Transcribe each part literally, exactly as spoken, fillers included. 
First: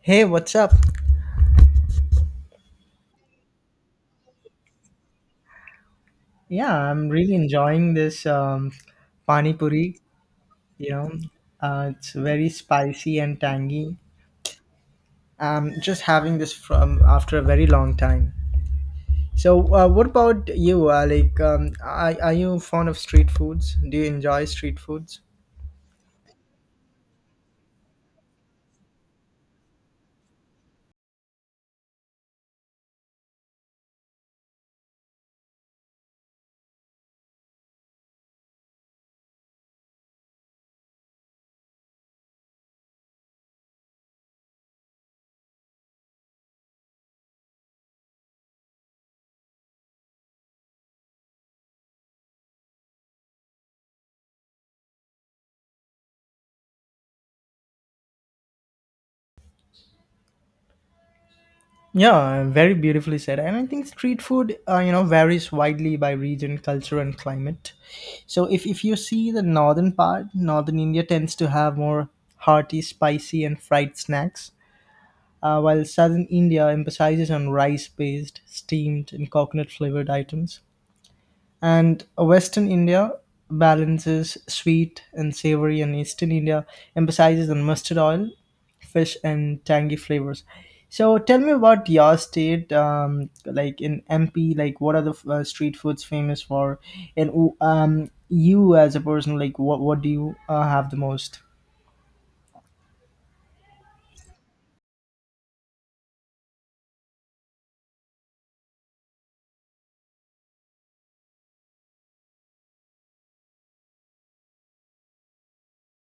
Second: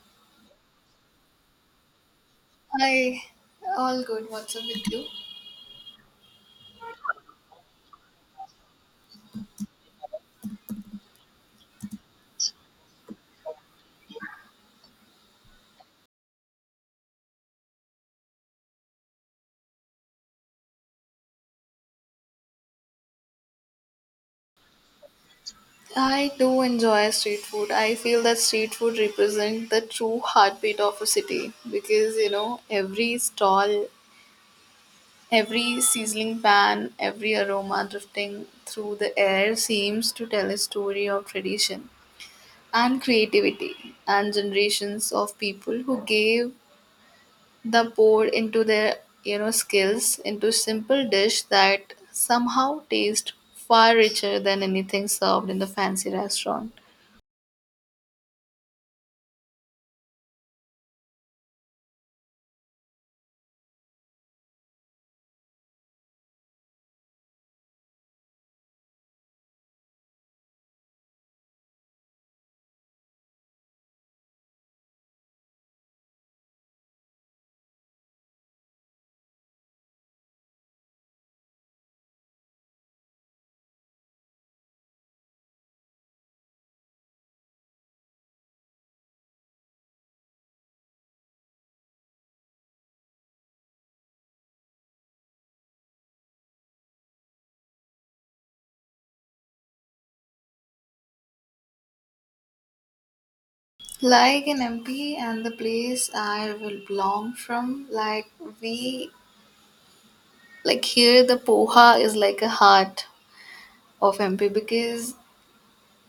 Hey, what's up? Hi, all good. What's up with you? Yeah, I'm really enjoying this um, pani puri. You know, uh, it's very spicy and tangy. I'm just having this from after a very long time. So, uh, what about you? Uh, like, um, are, are you fond of street foods? Do you enjoy street foods? I do enjoy street food. I feel that street food represents the true heartbeat of a city because you know every stall, every sizzling pan, every aroma drifting through the air seems to tell a story of tradition and creativity and generations of people who gave the poured into their you know skills into simple dish that somehow taste far richer than anything served in the fancy restaurant Yeah, very beautifully said. And I think street food, uh, you know, varies widely by region, culture, and climate. So if, if you see the northern part, northern India tends to have more hearty, spicy, and fried snacks, uh, while southern India emphasizes on rice-based, steamed, and coconut-flavored items. And Western India balances sweet and savory, and Eastern India emphasizes on mustard oil, fish, and tangy flavors. So tell me about your state, um, like in M P, like what are the uh, street foods famous for? And um, you as a person, like what what do you uh, have the most? like in mp and the place I will belong from like we like here the poha is like a heart of mp because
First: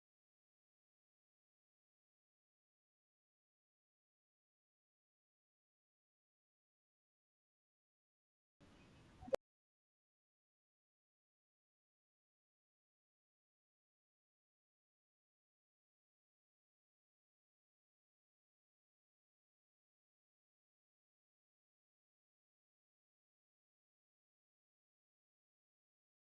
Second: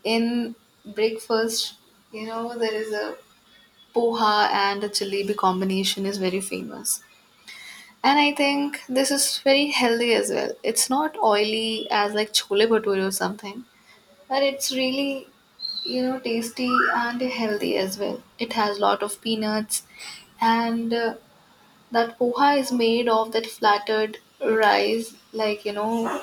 in breakfast you know there is a poha and a jalebi combination is very famous. And I think this is very healthy as well. It's not oily as like chole bhature or something, but it's really, you know, tasty and healthy as well. It has lot of peanuts, and uh, that poha is made of that flattered rice. Like you know,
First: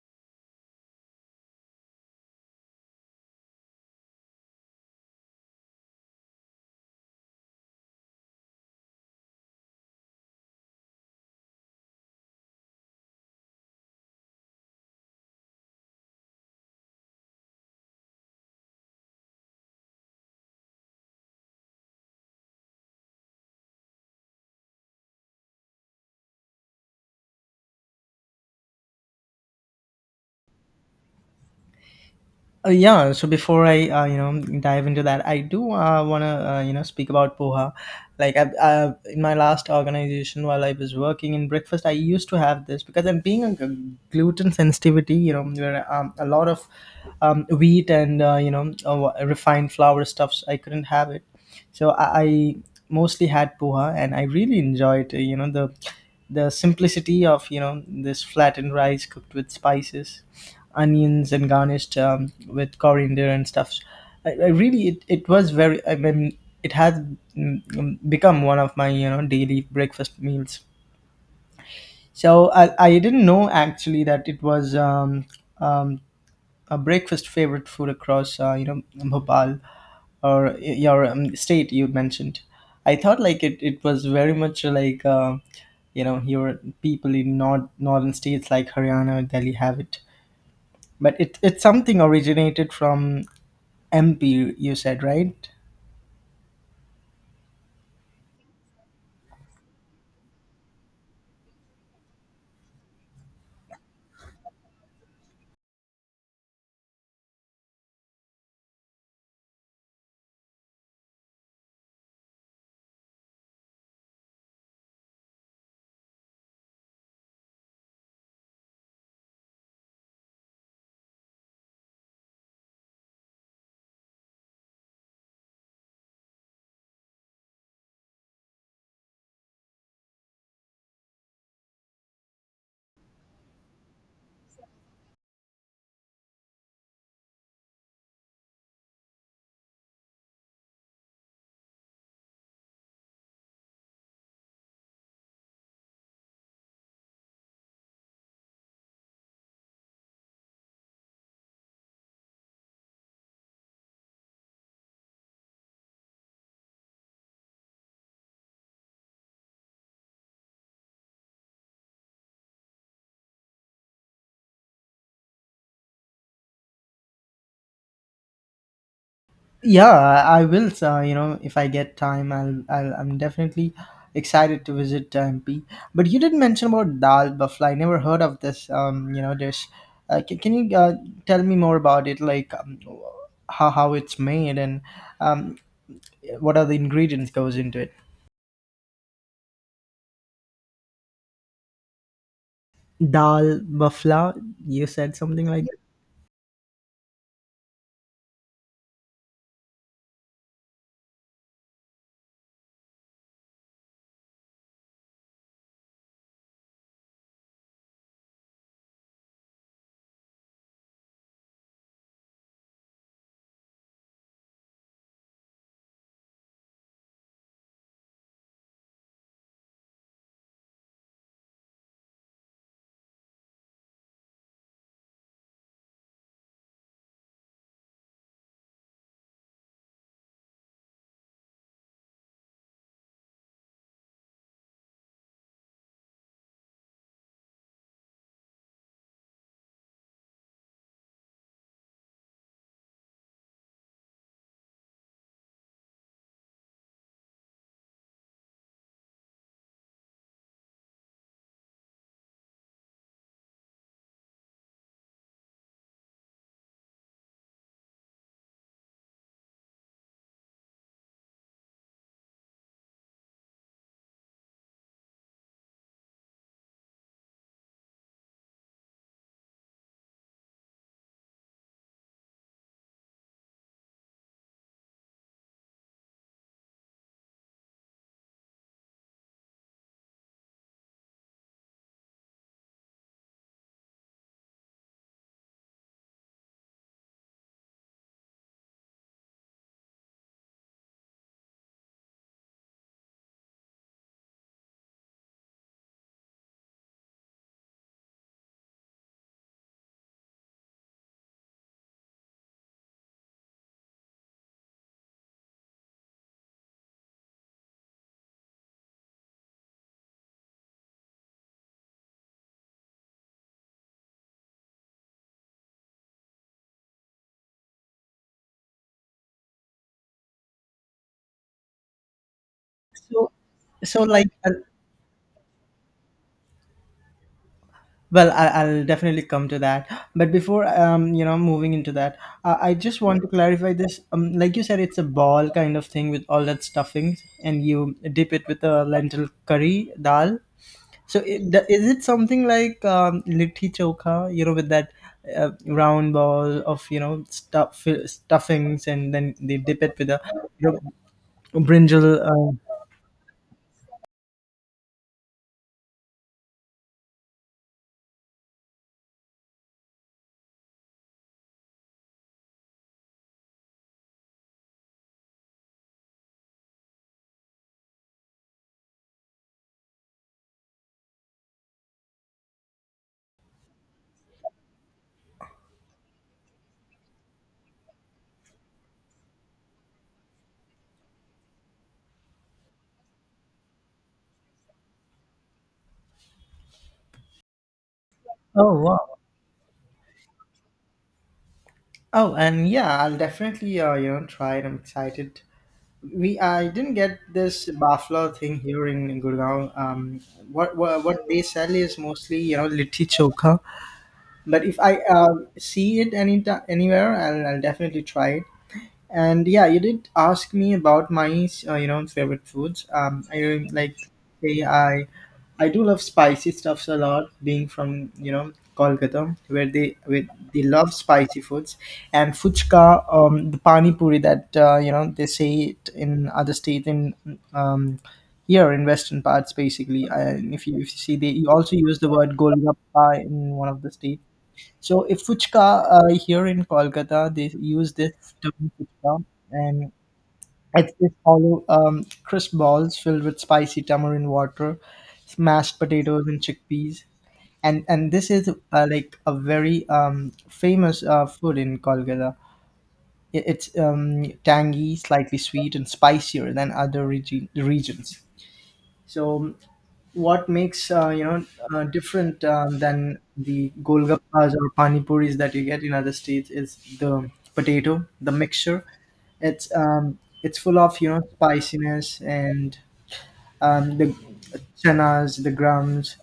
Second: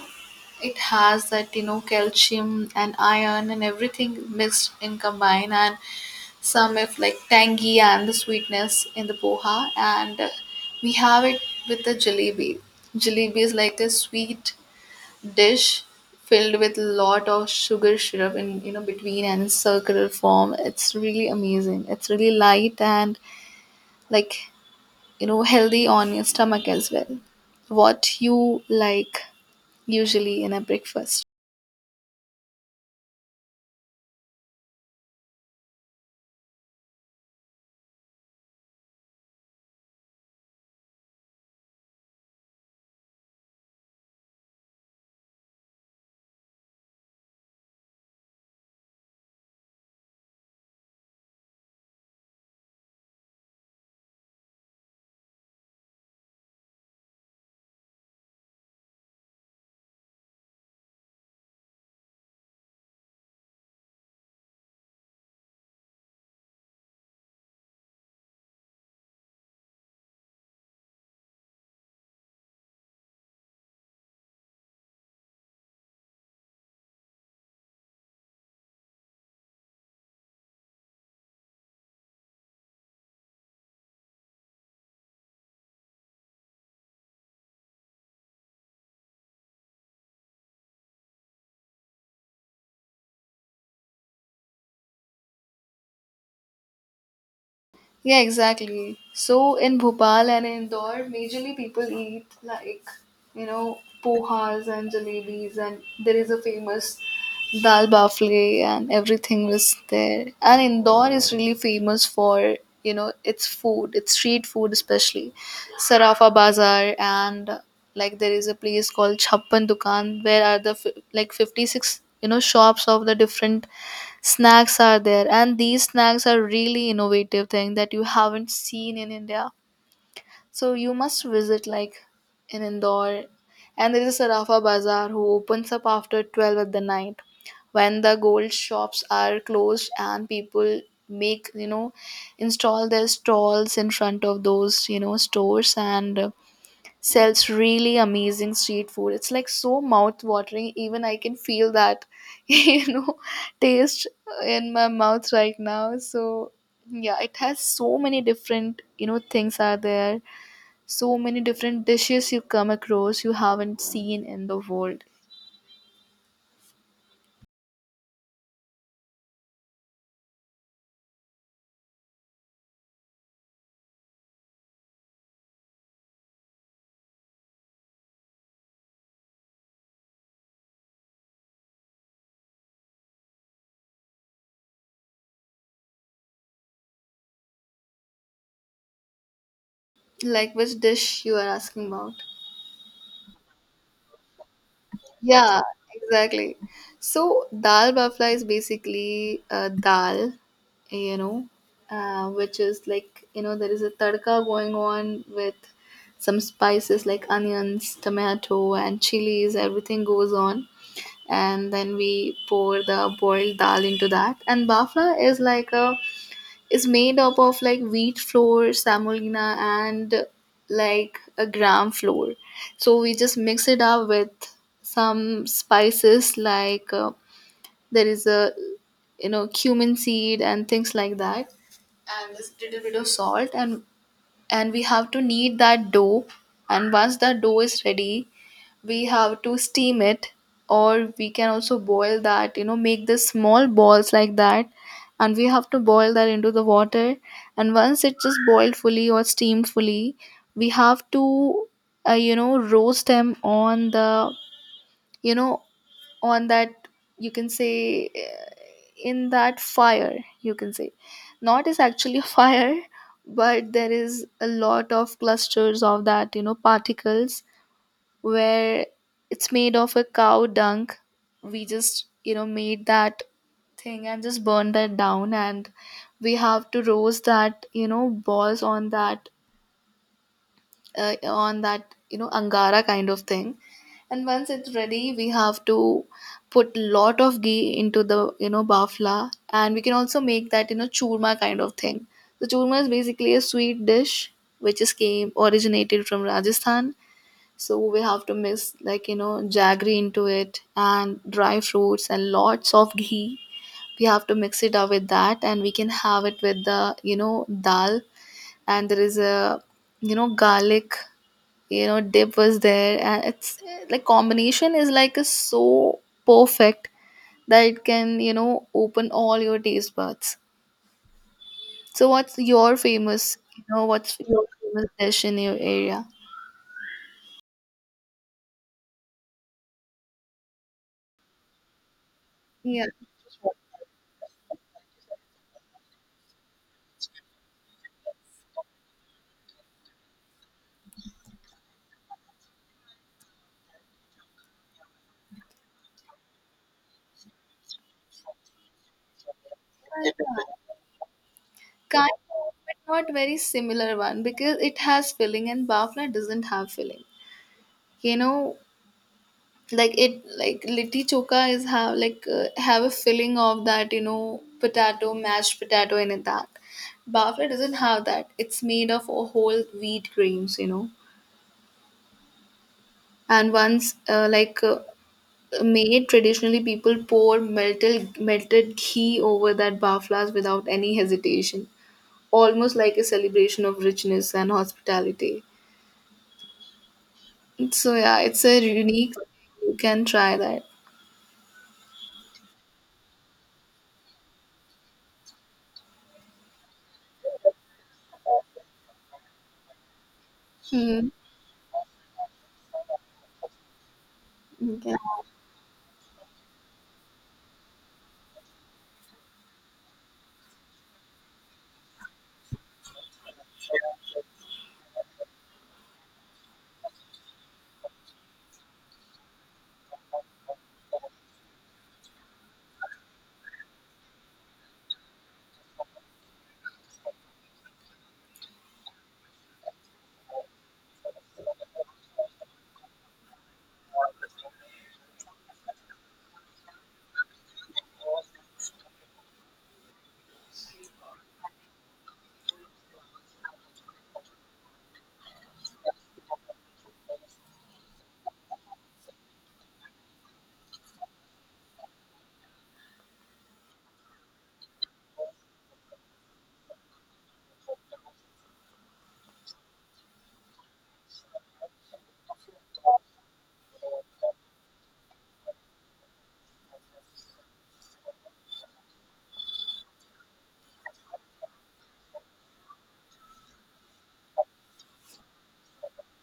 it has that you know calcium and iron and everything mixed in combined, and some if like tangy and the sweetness in the poha and uh, we have it with the jalebi. Jalebi is like a sweet dish filled with lot of sugar syrup in you know between and in circular form. It's really amazing, it's really light and like you know healthy on your stomach as well. What you like usually in a breakfast? Uh, yeah, so before I uh, you know dive into that, I do uh, want to uh, you know speak about poha. Like I, I, in my last organization, while I was working in breakfast, I used to have this because I'm being a g- gluten sensitivity. You know, where um, a lot of um, wheat and uh, you know uh, refined flour stuffs, I couldn't have it. So I, I mostly had poha, and I really enjoyed, uh, you know, the the simplicity of you know this flattened rice cooked with spices, onions, and garnished um, with coriander and stuff. I, I really it, it was very. I mean, It has mm, mm, become one of my you know daily breakfast meals. So I, I didn't know actually that it was um, um, a breakfast favorite food across uh, you know Bhopal or your um, state you mentioned. I thought like it, it was very much uh, like uh, you know your people in north northern states like Haryana, Delhi have it, but it, it's something originated from MP, you said, right? Yeah, exactly. So in Bhopal and Indore, majorly people eat like, you know, pohas and jalebis, and there is a famous dal bafle, and everything was there. And Indore is really famous for, you know, its food, its street food, especially Sarafa Bazaar, and like there is a place called Chhappan Dukan, where are the fi- like fifty-six, you know, shops of the different snacks are there, and these snacks are really innovative thing that you haven't seen in india. So you must visit like in indore. And there is a sarafa bazaar who opens up after twelve at the night, when the gold shops are closed and people make you know install their stalls in front of those you know stores, and uh, sells really amazing street food. It's like so mouth watering. Even I can feel that, you know, taste in my mouth right now. So yeah, it has so many different, you know, things are there. So many different dishes you come across you haven't seen in the world. Yeah, I I will. Uh, you know, if I get time, I'll, I'll. I'm definitely excited to visit uh, M P. But you did mention about dal bafla. I never heard of this. Um, you know, dish. Uh, can, can you uh, tell me more about it? Like um, how how it's made and um, what are the ingredients goes into it? Like which dish you are asking about? Dal bafla. You said something Yeah, like that. exactly. So dal bafla is basically uh, dal, you know, uh, which is like you know there is a tadka going on with some spices like onions, tomato, and chilies. Everything goes on, and then we pour the boiled dal into that. And bafla is like a is made up of like wheat flour, semolina, and like a gram flour. So we just mix it up with some spices like uh, there is a you know cumin seed and things like that, and a little bit of salt, and and we have to knead that dough. And once that dough is ready, we have to steam it, or we can also boil that, you know make the small balls like that, and we have to boil that into the water. And once it's just boiled fully or steamed fully, we have to uh, you know roast them on the you know on that, you can say, uh, in that fire, you can say. Not is actually a fire, but there is a lot of clusters of that you know particles where it's made of a cow dung. We just, you know, made that thing and just burned that down, and we have to roast that, you know, balls on that uh, on that, you know, angara kind of thing. And once it's ready, we have to put lot of ghee into the, you know, bafla, and we can also make that, you know, churma kind of thing. The churma is basically a sweet dish which is came originated from Rajasthan. So we have to mix like you know jaggery into it and dry fruits and lots of ghee. We have to mix it up with that, and we can have it with the you know dal. And there is a you know garlic you know dip was there, and it's eh, like combination is like a so perfect that it can you know open all your taste buds. So what's your So famous, you know so what's like. your Uh, famous dish in your area? Well, I, I'll definitely come to that. But before, um, you know, moving into that, uh, I Yeah. just want to clarify this. Um, like you said, it's a ball kind of thing with all that stuffings, and you dip it with a lentil curry dal. So, it, the- is it something like um, litti chokha? You know, with that uh, round ball of you know stuff stuffings, and then they dip it with a you know, Kind brinjal. Uh, of, but not very similar one because it has filling and bafla doesn't have filling. You know, like it like litti choka is have like uh, have a filling of that you know potato, mashed potato in it, that bafla doesn't have that. It's made of a whole wheat grains, you know, and once uh, like. Uh, made traditionally people pour melted melted ghee over that baflas without any hesitation, almost like a celebration of richness and hospitality. So yeah, it's a Oh, unique. wow! You can try that. Oh, and yeah, I'll definitely uh, you know try it. I'm excited. We I didn't get this bafla thing here in Gurgaon. Um, what, what Hmm. what they sell is mostly you know litti chokha. But if Okay. I uh, see it any anywhere, I'll, I'll definitely try it. And yeah, you did ask me about my uh, you know favorite foods. Um, I really like say I I do love spicy stuffs a lot. Being from you know Kolkata, where they with they love spicy foods, and fuchka, um, the pani puri that uh, you know they say it in other states in um here in western parts basically. And if you, if you see, they also use the word golgappa in one of the states. So if fuchka, uh, here in Kolkata, they use this term fuchka, and it's this hollow um, crisp balls filled with spicy tamarind water, mashed potatoes and chickpeas, and and this is uh, like a very um, famous uh, food in Kolkata. I- It's um, tangy, slightly sweet, and spicier than other regi- regions. So what makes uh, you know uh, different um, than the golgappas or pani puris that you get in other states is the potato the mixture. It's um, it's full of you know spiciness and um, the chenas, the grams,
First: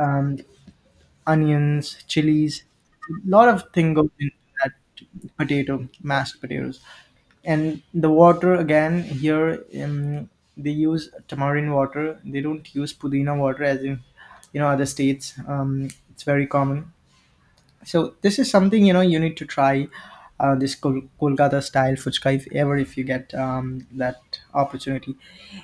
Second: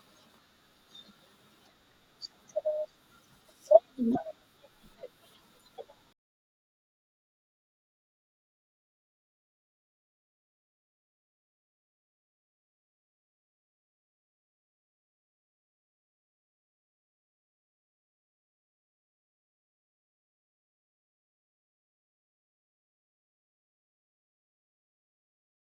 um, onions, chilies. A lot of thing goes into that potato, mashed potatoes, and the water again here. Um, they use tamarind water. They don't use pudina water as in you know other states. Um, it's very common. So this is something you know you need to try uh, this Kol- Kolkata style fuchka if ever if you get um, that opportunity.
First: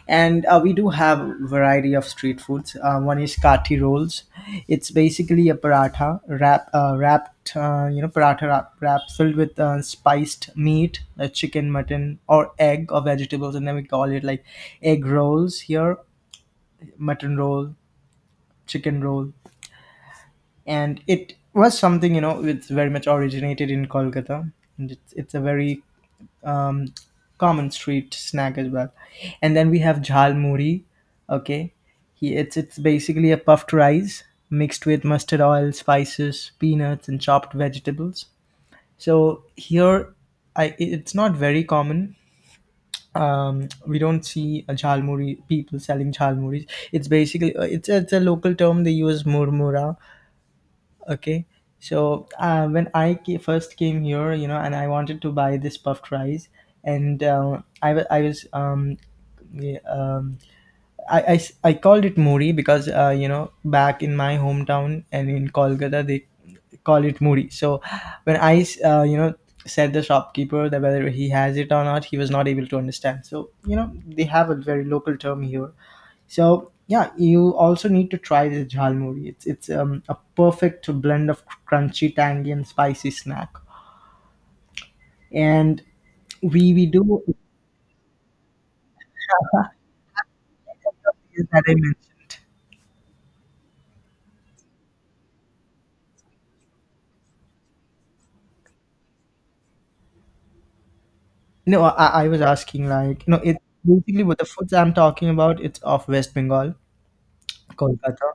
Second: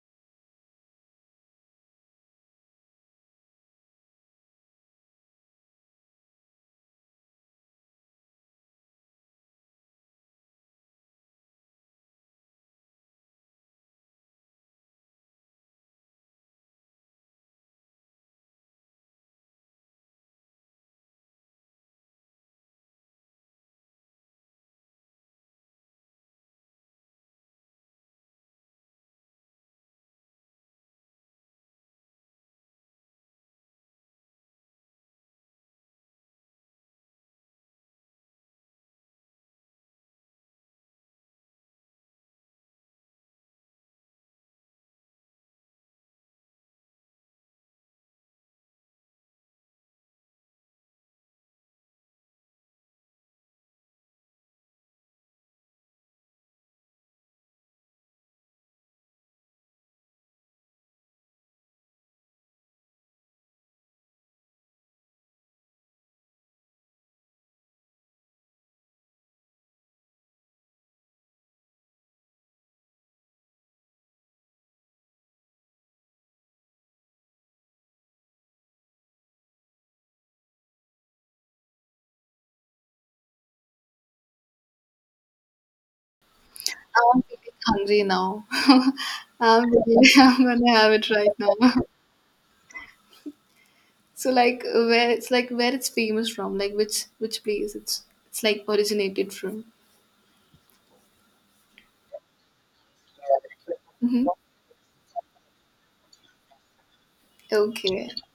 And uh, we do have variety of street foods. Uh, one is kati rolls. It's basically a paratha wrap, uh, wrapped uh, you know paratha wrap, wrap filled with uh, spiced meat, like chicken, mutton, or egg or vegetables, and then we call it like egg rolls here, mutton roll, chicken roll, and it was something you know it's very much originated in Kolkata. And it's, it's a very um, common street snack as well. And then we have jhal muri. Okay, he, it's it's basically a puffed rice mixed with mustard oil, spices, peanuts, and chopped vegetables. So here i it- it's not very common. Um, we don't see a jhalmuri, people selling jhalmuris. It's basically uh, it's it's a local term they use murmura. Okay. So uh, when I ca- first came here, you know, and I wanted to buy this puffed rice, and uh, I wa- I was um, yeah, um, I, I s- I called it muri because uh, you know back in my hometown and in Kolkata they call it muri. So when I s- uh, you know said the shopkeeper that whether he has it or not, he was not able to understand. So you know they have a very local term here. So yeah, you also need to try this jhalmuri. It's it's um, a perfect blend of crunchy, tangy, and spicy snack. And we we I'm do feeling hungry now. I'm, really, I'm gonna have it right now. that I mentioned. So like where it's like where it's famous from, like which which place it's it's like originated from. No, I, I was asking like, no, it basically what the foods I'm talking about, it's of West Bengal, Okay. Kolkata.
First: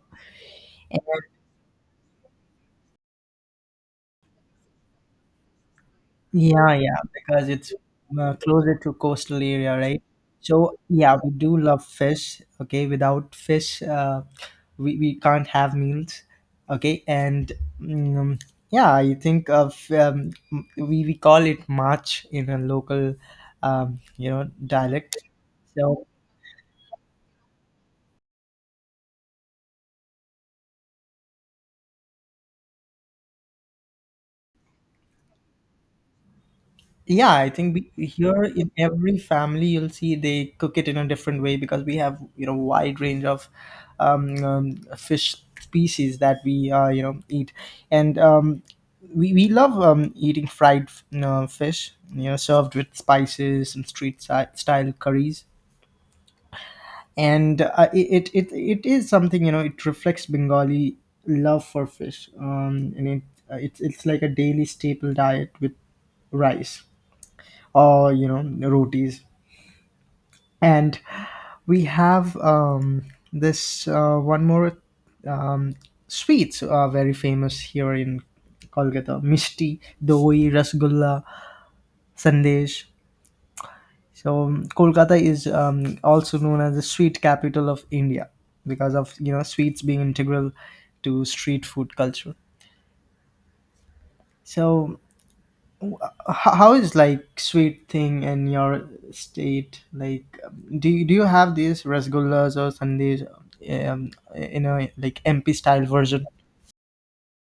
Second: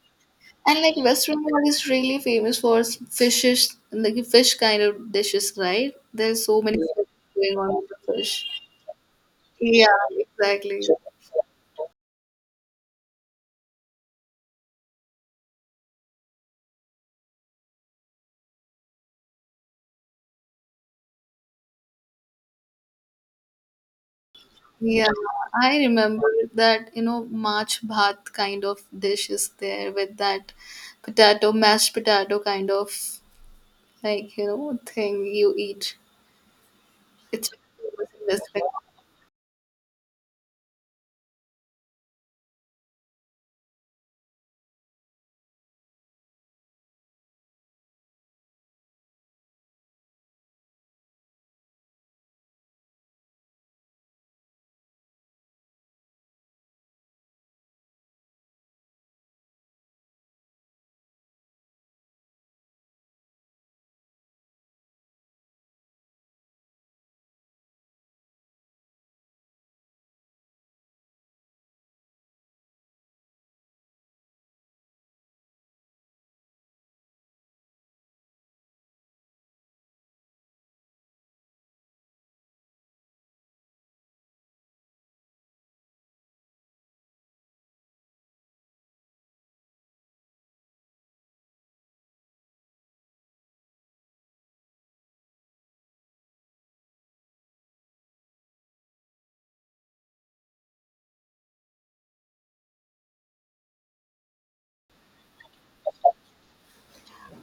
And like West Bengal is really famous for s- fishes, like fish kind of dishes, right? There's so Yeah, many. Yeah. yeah, Things because going it's on with the uh, fish. closer to coastal area, Yeah, right? So exactly. yeah, we do love fish. Okay, without fish, uh, we we can't have meals. Okay, and um, yeah, I think of um, we we call it march in a local, um, you know, Yeah, dialect. I So remember that, you know, March bhat kind of dish is there with that potato, mashed potato kind of like, you know, thing you eat. yeah, It's I think we, famous in here West in Bengal. every family you'll see they cook it in a different way because we have you know wide range of um, um, fish species that we uh, you know eat, and um, we we love um, eating fried you know fish you know served with spices and street si- style curries, and uh, it, it it is something you know it reflects Bengali love for fish, um, and it uh, it's it's like a daily staple diet with rice or you know rotis. And we have um, this uh, one more um, sweets are very famous here in Kolkata: misti, doi, rasgulla, sandesh. So um, Kolkata is um, also known as the sweet capital of India because of you know sweets being integral to street food culture. So h- how is like sweet thing in your state? Like um, do you, do you have these rasgullas or sundays um, in a like MP style version?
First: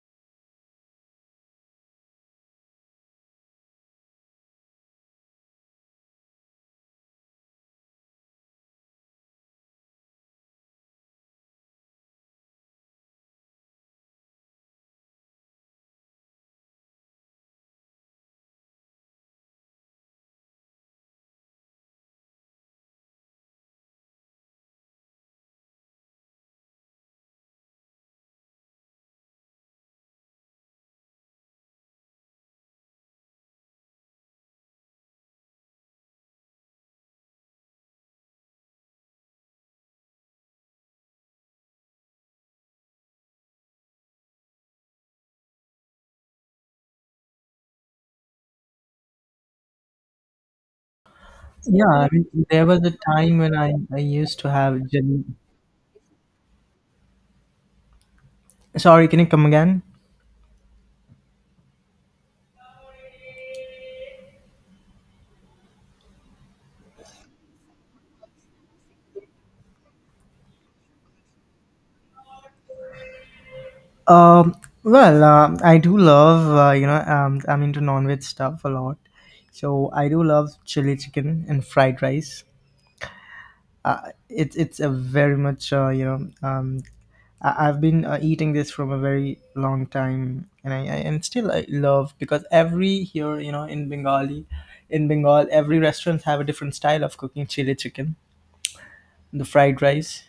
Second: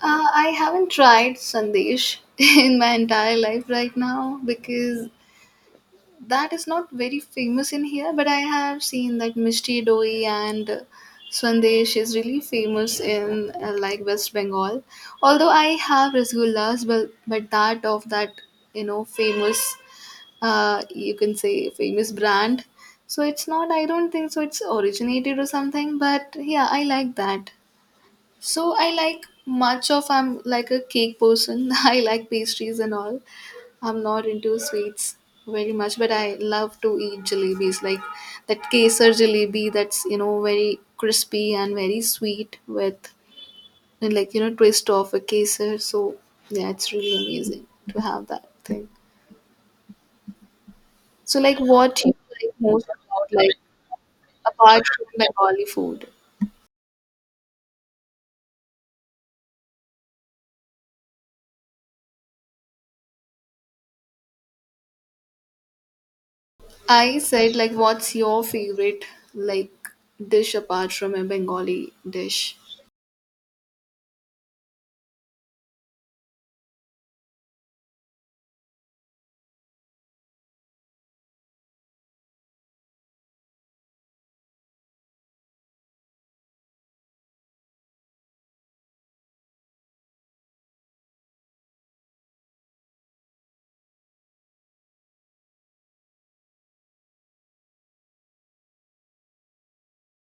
Uh, I haven't tried Sandesh in my entire life right now because that is not very famous in here, but I have seen that Mishti Doi and uh, Swandesh is really famous in uh, like West Bengal. Although I have rasgullas, but but that of that you know famous, uh, you can say famous brand. So it's not. I don't think so. It's originated or something. But yeah, I like that. So I like much of. I'm like a cake person. I like pastries and all. I'm not into sweets very much, but I love to eat jalebis, like that kesar jalebi that's, you know, very crispy and very sweet with, and like, you know, twist of a kesar. So, yeah, it's really amazing to have that thing. So, like, Yeah, what I you mean, like there was most a about, time like, when i, I used to have apart from jelly. Bengali food? Sorry, can you come again? I said, like, what's your favorite, like, dish apart from a Bengali dish? um well um I do love uh, you know um, I'm into non-veg stuff a lot, so I do love chili chicken and fried rice. Uh, it's it's a very much uh, you know um, I- I've been uh, eating this from a very long time, and I, I and still I love because every here you know in Bengali, in Bengal, every restaurant have a different style of cooking chili chicken, the fried rice,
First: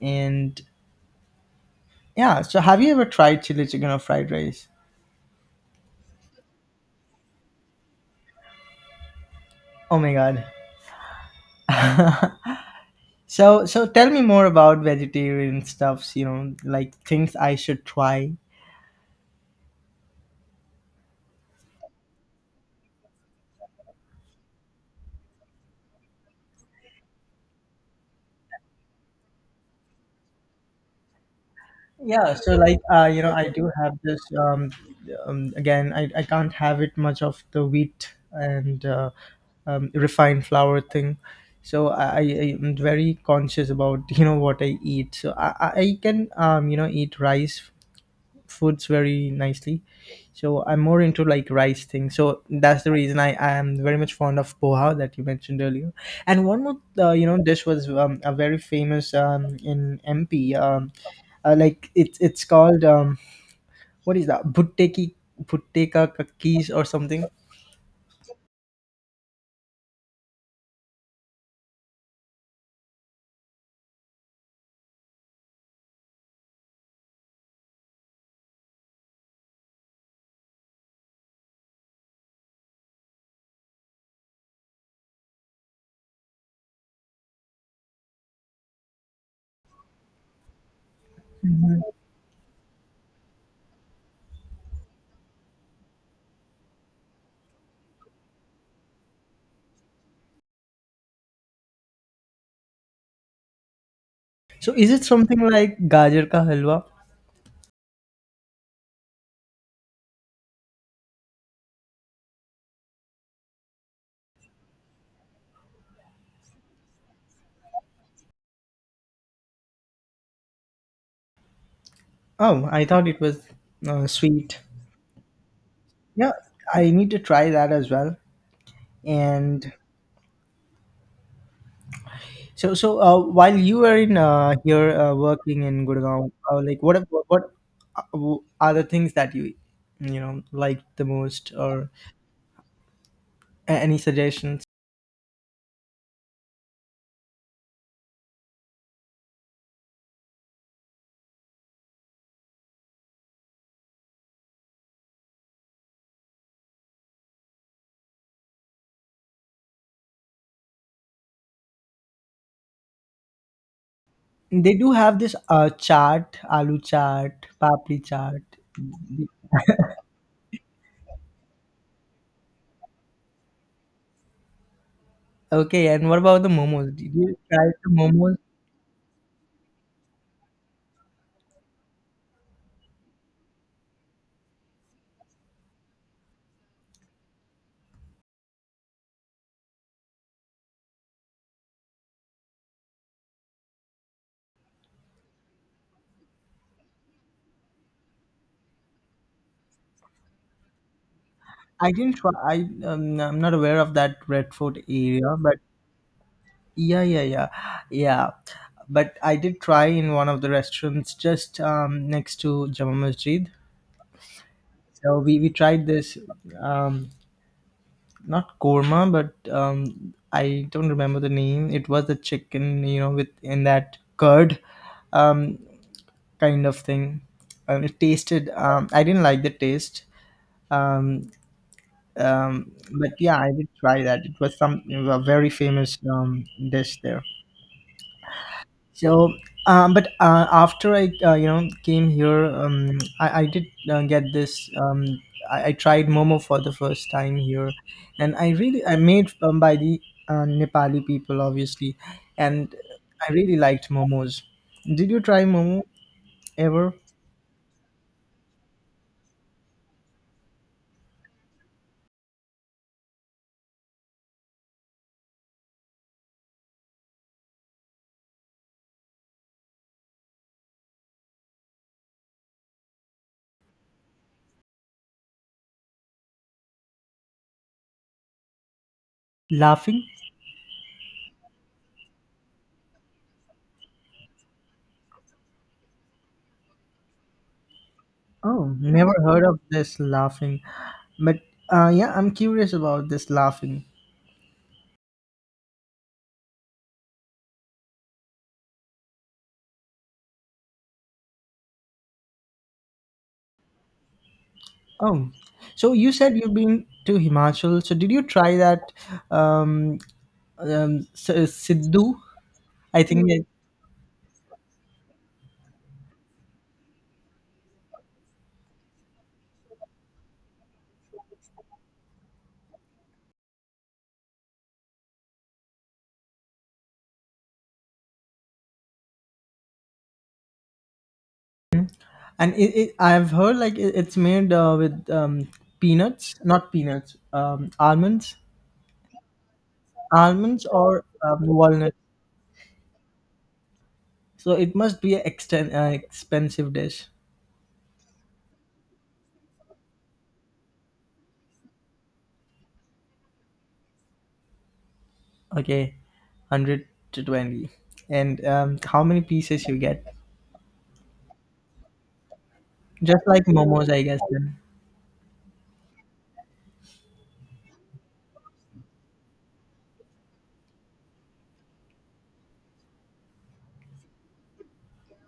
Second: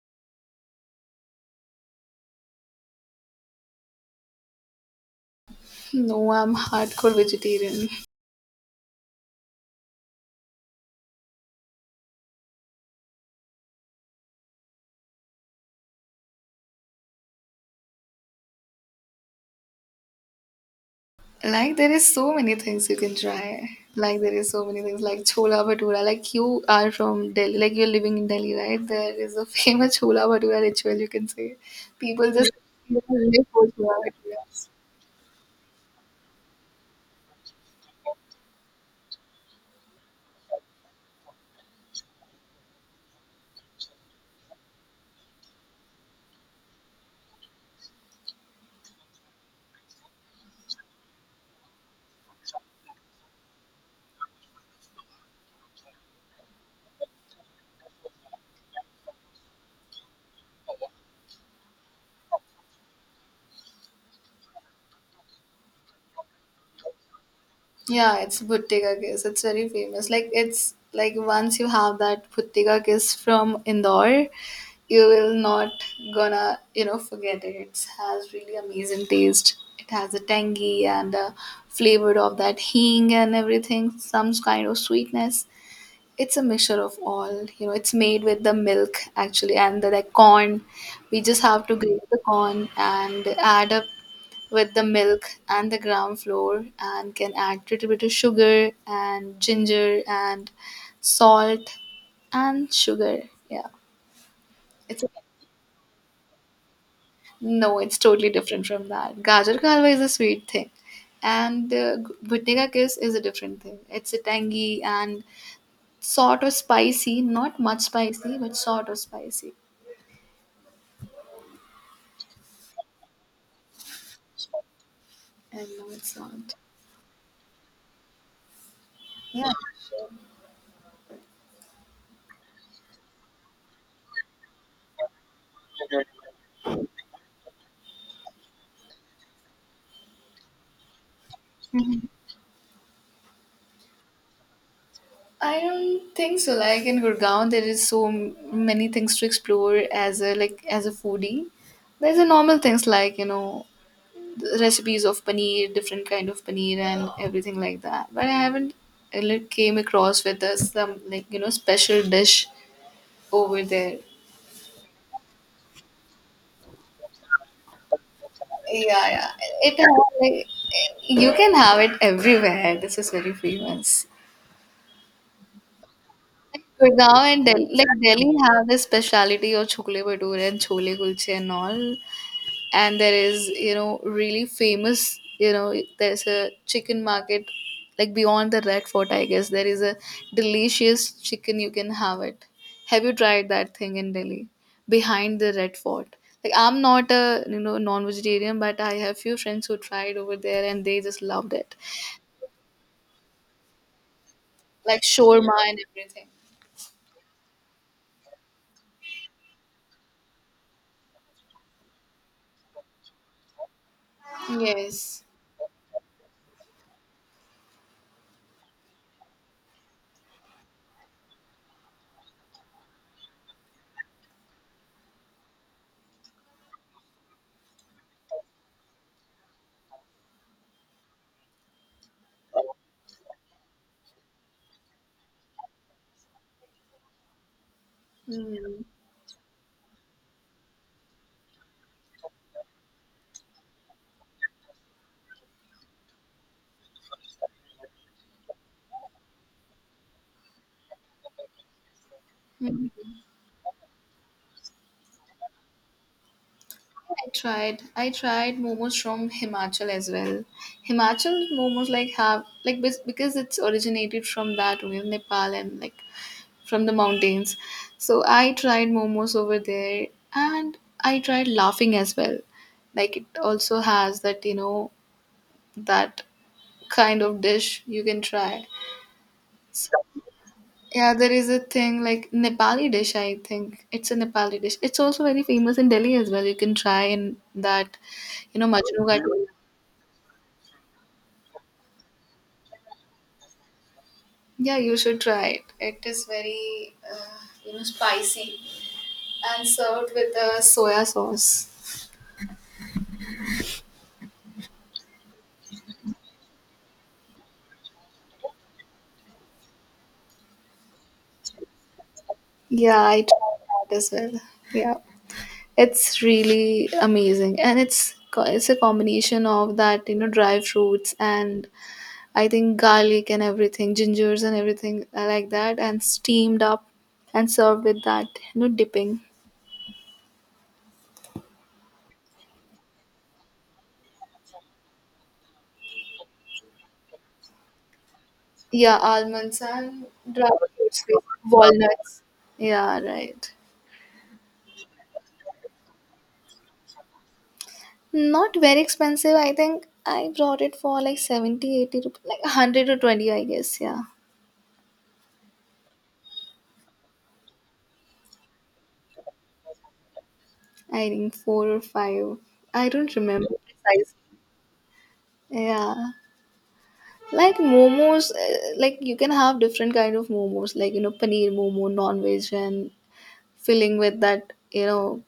and yeah. So have you ever tried chili chicken or fried rice? No, I'm hardcore vegetarian. Oh my god. So so tell me more about vegetarian stuffs. You know, like things I should try. Like there is so many things you can try. Like there is so many things like chola bhatura. Like you are from Delhi, like you're living in Delhi, right? There is a famous chola bhatura ritual, you can say. People Yeah, just so like uh, you know, live I for do chola have this. bhatura. Um, um, again, I, I can't have it much of the wheat and uh, um, refined flour thing. So I, I am very conscious about you know what I eat. So I, I I can um, you know eat rice foods very nicely. So I'm more into like rice thing. So that's the reason I, I am very much fond of poha that you mentioned earlier. And one more, uh, you know, dish was um, a very famous um, in M P. Um, uh, like it's it's called um, what is that? Bhutteki, Bhutteka kakis or something. Yeah, it's Bhuttiga kiss. It's very famous. Like it's like once you have that Bhuttiga kiss from Indore, you will not gonna you know forget it. It has really amazing taste. It has a tangy and a flavor of that hing and everything, some kind of sweetness. It's a mixture of all. You know, it's made with the milk actually, and the, the corn. We just have to grate the corn and add up with the milk and the ground flour, and can add little bit of sugar and ginger and salt and sugar. Yeah. So is it It's a, something like gajar ka halwa? no, it's totally different from that. Gajar ka halwa is a sweet thing. And uh, bhutne ka kiss is a different thing. It's a tangy and sort of spicy, not much spicy, but sort of spicy. Oh, I thought it was uh, sweet. And no, it's Yeah, not. I need to try that as well. Yeah, And sure. So, so uh, while you were in uh, here uh, working in Gurgaon, uh, like what what what are the things that you you know like the most, or a- any suggestions? I don't think so. Like in Gurgaon, there is so m- many things to explore as a like as a foodie. There's a normal things like you know the recipes of paneer, different kind of paneer, and everything like that. But I haven't uh, like, came across with us some like you know special dish over there. They do have this uh, chaat, aloo chaat, papri chaat. Yeah, yeah. It have, like, you can have it everywhere. This is very famous. Okay, and what about the Like momos? Did Gurgaon you and Delhi, try the like Delhi momos? have this speciality of chhole bhature and chole kulche and all. And there is, you know really famous, you know there's a chicken market like beyond the red fort, I guess. There is a delicious chicken you can have it. Have you tried that thing in delhi behind the red fort? Like I'm not a, you know non-vegetarian, but I have few friends who tried over there and they just loved it. I didn't try. I um, I'm not aware of that Red Fort Like area, but shawarma and everything. yeah, yeah, yeah, yeah. But I did try in one of the restaurants just um, next to Jama Masjid. So Yes. we, we tried this, um, not korma, but um, I don't remember the name. It was the chicken, you know, with in that curd, um, kind of thing. And it tasted. Um, I didn't like the taste. Um, um, but yeah, I did try that. It was some a very famous um, dish there. So, um, but uh, after I, uh, you know, came here, um, I, I did uh, get this. Um, I, I tried Momo for the first time here, and I really I made, um, by the uh, Nepali people, obviously, and Mhm. I really liked Momos. Did you try Momo ever? I tried. I tried momos from Himachal as well. Himachal momos like have like bas- because it's originated from that only Nepal and like from the mountains. So I tried momos over there, and I tried laughing as well. Like it also has that you know that kind of dish you can try. So, Laughing? yeah, there is a thing like Nepali dish. I think it's a Nepali dish. It's also very famous in Delhi as well. You can try in that, you know, Oh, Majnu never Ghats. heard of this laughing. But uh, yeah, I'm curious about this laughing. Yeah, you should try it. It is very, uh, you know, spicy and served with a soya sauce. Oh, so you said you've been to Himachal. So did you try that um, um, S- Sidhu, Yeah, I think. I Mm. it- tried that as well. Yeah, it's really amazing, and it's co- it's a combination of that, you know, dry fruits and I think garlic and everything, gingers and everything like that, and steamed up and served with that, you know, dipping. And it, it, I've heard like it, it's made uh, with um, peanuts, not peanuts, um, almonds, Yeah, almonds and dry almonds or fruits, with um, walnut. walnuts. Yeah, right. So it must be an exten- uh, expensive dish. Not very expensive. I think I brought it for like seventy, eighty rupees, like one hundred or twenty, I guess. Yeah. Okay, hundred to twenty. And um, how many pieces you get? I think four or five. I don't Just like remember momos, I precisely. guess. Then. Yeah. Like momos, uh, like you can have different kind of momos, like, you know, paneer momo, non-veg, and filling with that, you know,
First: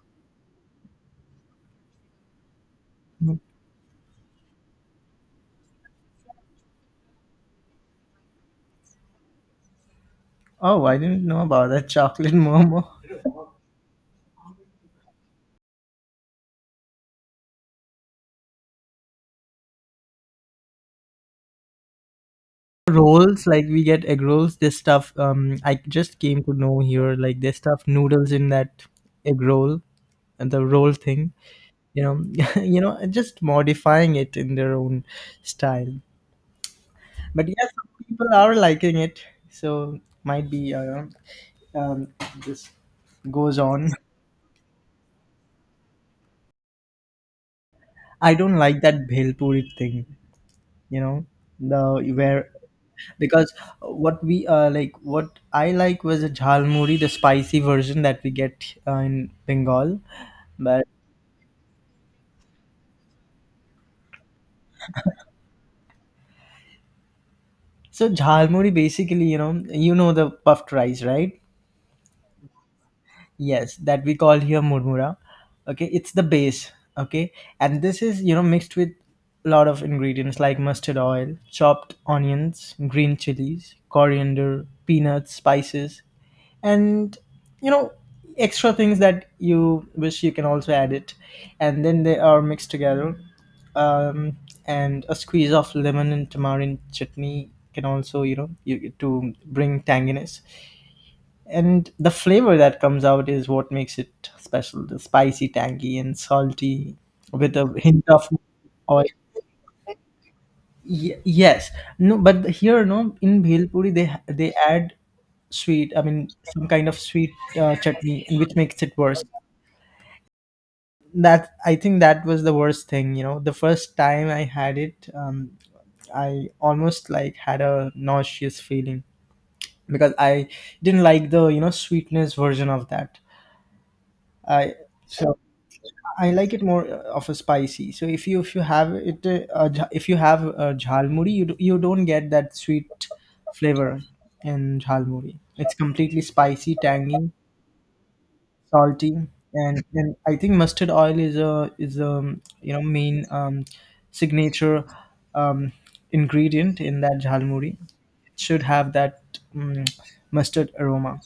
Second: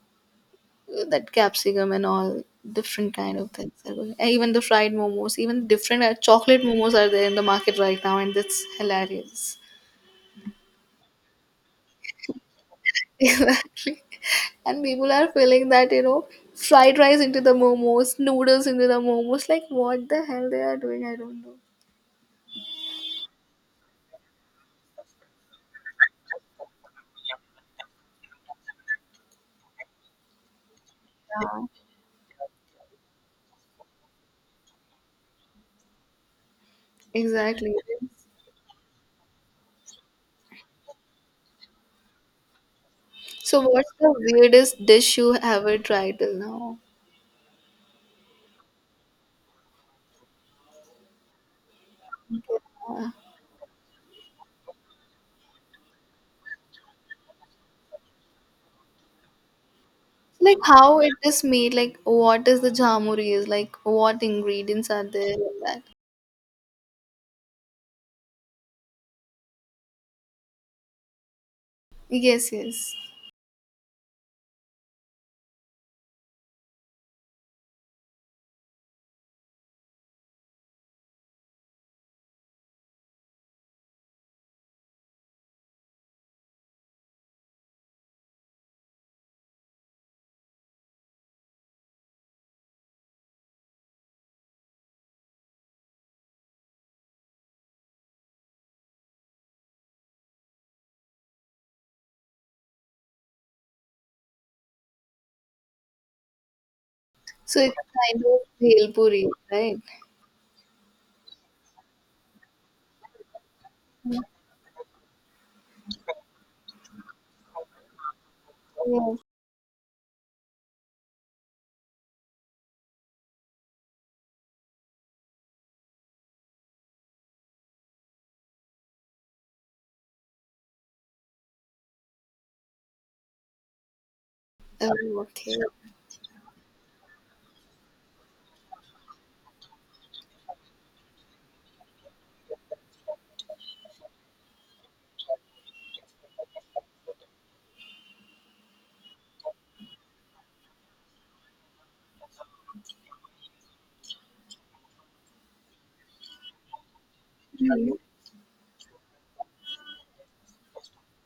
that capsicum and all different Mm-hmm. kind of things are going- and even the fried momos, even different uh, chocolate momos are there in the market right now, and that's hilarious. Oh, I didn't know about that chocolate momo. And people are feeling that, you know, fried rice into the momos, noodles into the momos, like what the hell they are doing, I don't know. Rolls, like we get egg rolls this stuff. um I just came to know here, like they stuff noodles in that egg roll and the roll thing, Yeah. you know you know just modifying it in their own style. But yes, Exactly. some people are liking it, so might be uh, um this goes So on. what's the weirdest dish you ever tried till now? I don't like that bhel puri thing, you know the where, Uh, because uh, what we uh, like what I like was a jhalmuri, the spicy version that we get uh, in Bengal. like But how it is made, like what is the jamuri is like, what ingredients are there in that? so jhalmuri basically, you know you know the puffed rice, right? Yes, yes. Yes, that we call here murmura. Okay, it's the base. Okay. And this is, you know mixed with a lot of ingredients like mustard oil, chopped onions, green chilies, coriander, peanuts, spices, and you know extra things that you wish you can also add it, and then they are mixed together. um, and a squeeze of lemon and tamarind chutney can also, you know you, to bring tanginess, and the flavor that comes out is what makes it special, the spicy, tangy and salty, with So a it's hint kind of of bhel oil. puri, right? Ye- yes. No, but here, no, in bhel puri, they they add sweet, I mean, some kind of sweet uh, chutney, and which makes it Yes. worse. That, I think, that was the worst thing. You know the first time I had it, um, I almost like had a nauseous feeling, because I didn't like the, you know sweetness version of that. i Oh, so okay. I like it more uh, of a spicy, so if you if you have it, uh, uh, jha- if you have uh, jhalmuri, you, d- you don't get that sweet flavor in jhalmuri. It's completely spicy, tangy, salty. And and I think mustard oil is a is a, you know main, um, signature, um, ingredient in that jhalmuri. Mhm. It should have that um, mustard aroma.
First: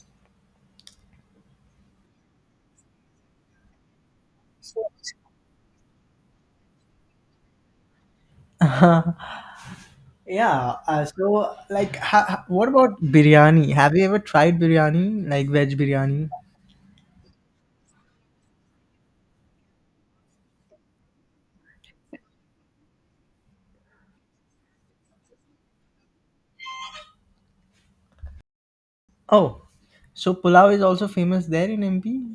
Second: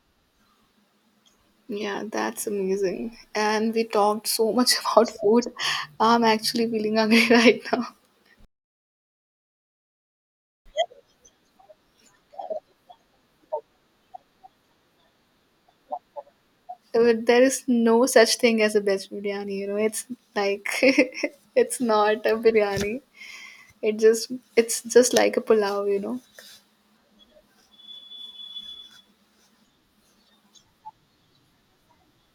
Yeah, that's amazing. And we talked so much about food. I'm actually feeling hungry right now. Yeah, uh, so, like ha- ha- what about biryani? Have you ever tried biryani, like veg biryani? But there is no such thing as a best biryani, you know. It's like it's not a biryani. It just it's just like a pulao, you know. Oh, so pulao is also famous there in M P.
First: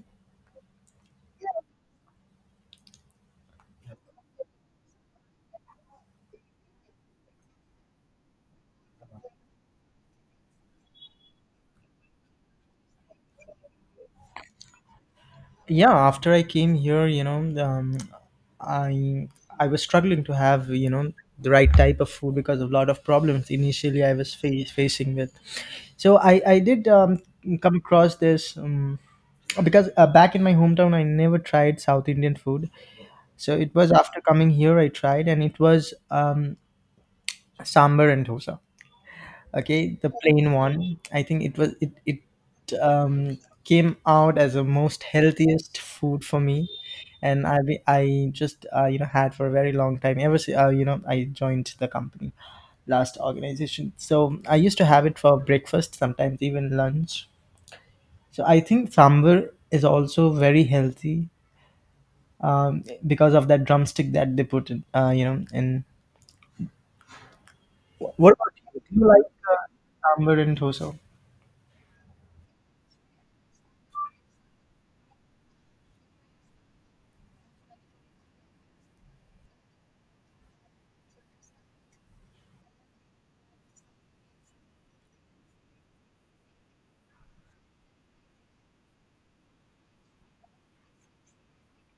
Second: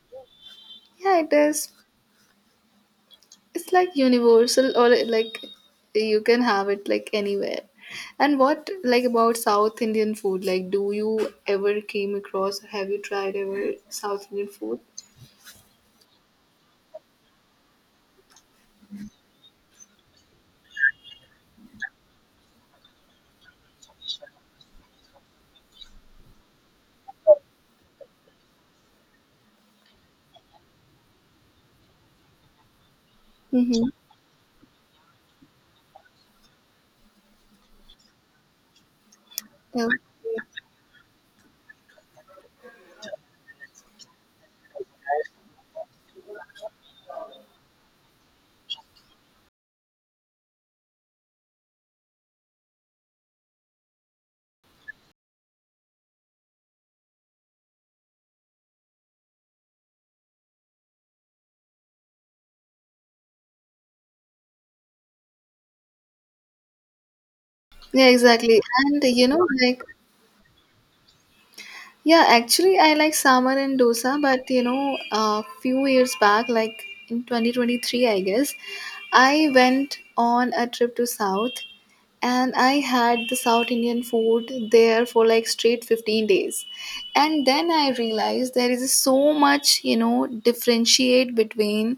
Yeah, it is. It's like universal, or like you can have it like anywhere. And what like about South Indian food? Like, do you ever came across, have you tried ever South Indian food? Yeah, after I came here, you know um, i i was struggling to have, you know the right type of food because of a lot of problems initially I was fa- facing with. So i i did um, come across this, um, because uh, back in my hometown I never tried South Indian food. So it Mm-hmm. was after coming here I tried and it was, um, sambar and dosa. Yeah. Okay, the plain one, I think it was, it it um came out as the most healthiest food for me, and i be- i just uh, you know had for a very long time ever since uh, you know I joined the company, last organization. So I used to have it for breakfast, sometimes even lunch. So I think sambar is also very healthy, um, because of that drumstick that they put in, uh, you know in. Yeah, What about exactly. you, do And you you like know, uh, like, sambar and dosa? yeah, actually, I like sambar and dosa, but you know, a few years back, like in twenty twenty-three, I guess, I went on a trip to South and I had the South Indian food there for like straight fifteen days. And then I realized there is so much, you know, differentiate between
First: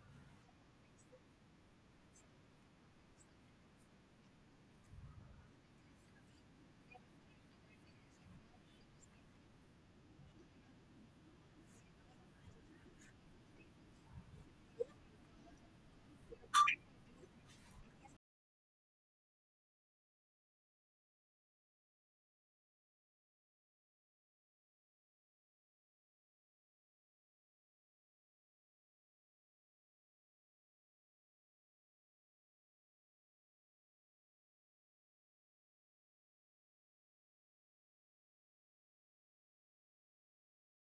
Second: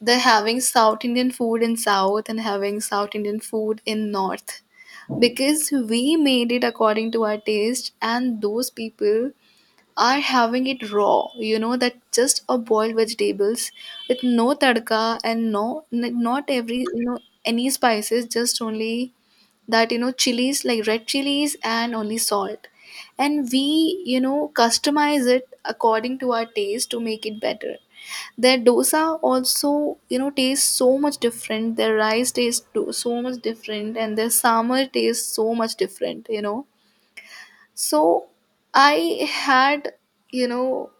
they're having South Indian food in South and having South Indian food in North, because we made it according to our taste and those people are having it raw, you know, that just a boiled vegetables with no tadka and no n- not every, you know, any spices, just only that, you know, chilies like red chilies and only salt, and we, you know, customize it according to our taste to make it better. Their dosa also, you know, tastes so much different. Their rice tastes do- so much different, and their sambar tastes so much different. You know, so I had, you know,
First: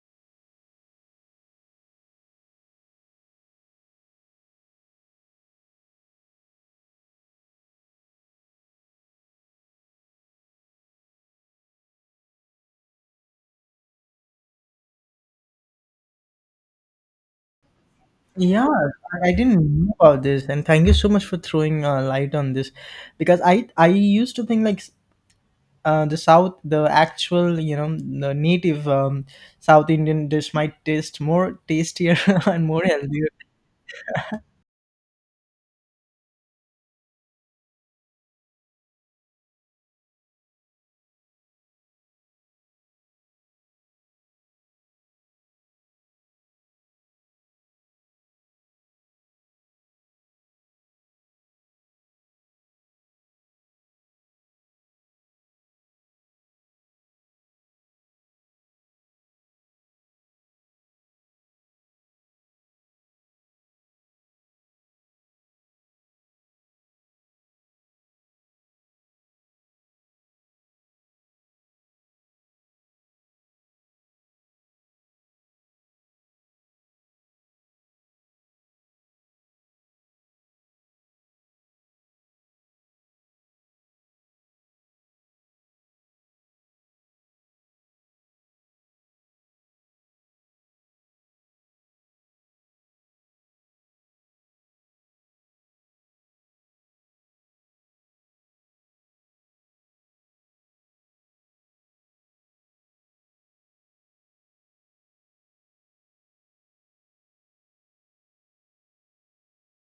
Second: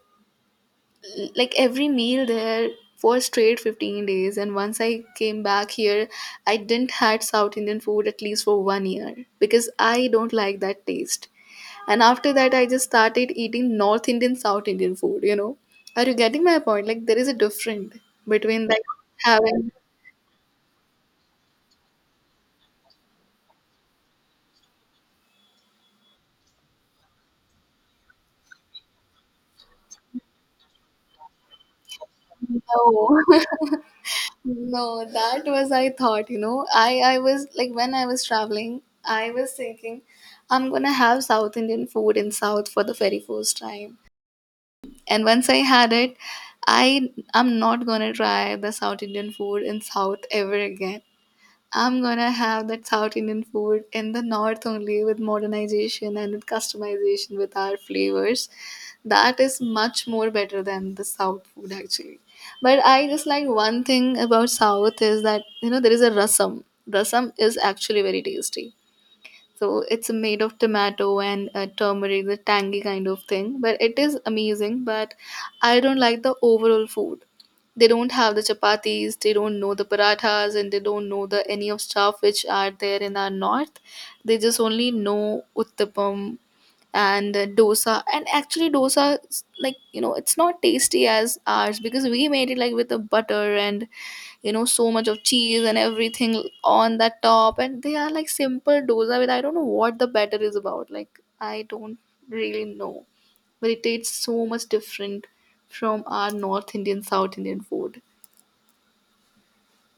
l- like every meal there for straight fifteen days, and once I came back here, I didn't had South Indian food at least for one year because I don't like that taste. And after that, I just started eating North Indian, South Indian food, you know. Are you getting my point? Like, there is a difference Yeah, between like I I didn't having. know about this, and thank you so much for throwing a light on this, because I I used to think like s- uh, the South, the actual, you know the native, um, South Indian dish might taste more tastier and more No. healthier. No, that was I thought, you know. I I was like when I was traveling, I was thinking I'm gonna have South Indian food in South for the very first time. And once I had it, I I'm not gonna try the South Indian food in South ever again. I'm gonna have that South Indian food in the north only with modernization and with customization with our flavors. That is much more better than the south food actually. But I just like one thing about south is that you know there is a rasam. Rasam is actually very tasty. So it's made of tomato and uh, turmeric, the tangy kind of thing. But it is amazing. But I don't like the overall food. They don't have the chapatis, they don't know the parathas, and they don't know the any of stuff which are there in our north. They just only know uttapam and uh, dosa. And actually, dosa is, like, you know, it's not tasty as ours because we made it like with the butter and you know so much of cheese and everything on that top, and they are like simple dosa with I don't know what the batter is about. Like I don't really know, but it tastes so much different from our North Indian, South Indian food.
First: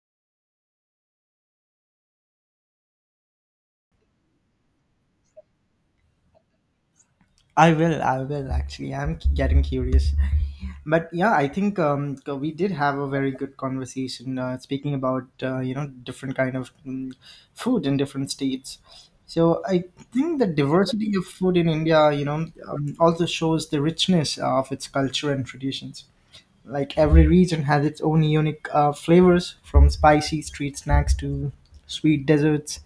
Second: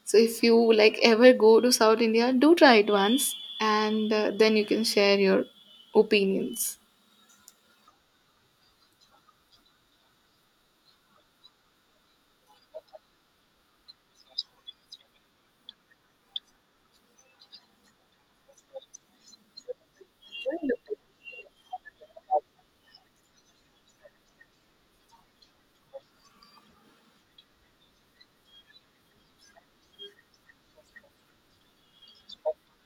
So if you like ever go to South India, do try it once, and uh, then you can share your opinions. I will, I will actually. I'm getting curious. But yeah, I think, um, uh, we did have a very good conversation, uh, speaking about uh, you know different kind of mm, food in different states. So I think the diversity of food in India, you know um, also shows the richness of its culture and traditions. Like every region has its own unique uh, flavors, from spicy street snacks to sweet desserts,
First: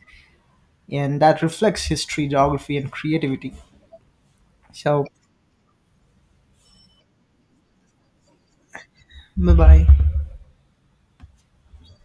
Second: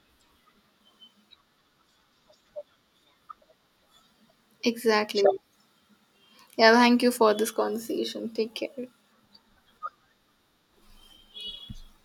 and that reflects history, geography and creativity. So, Exactly. Sure. Yeah, thank you for this conversation. Take care. bye bye.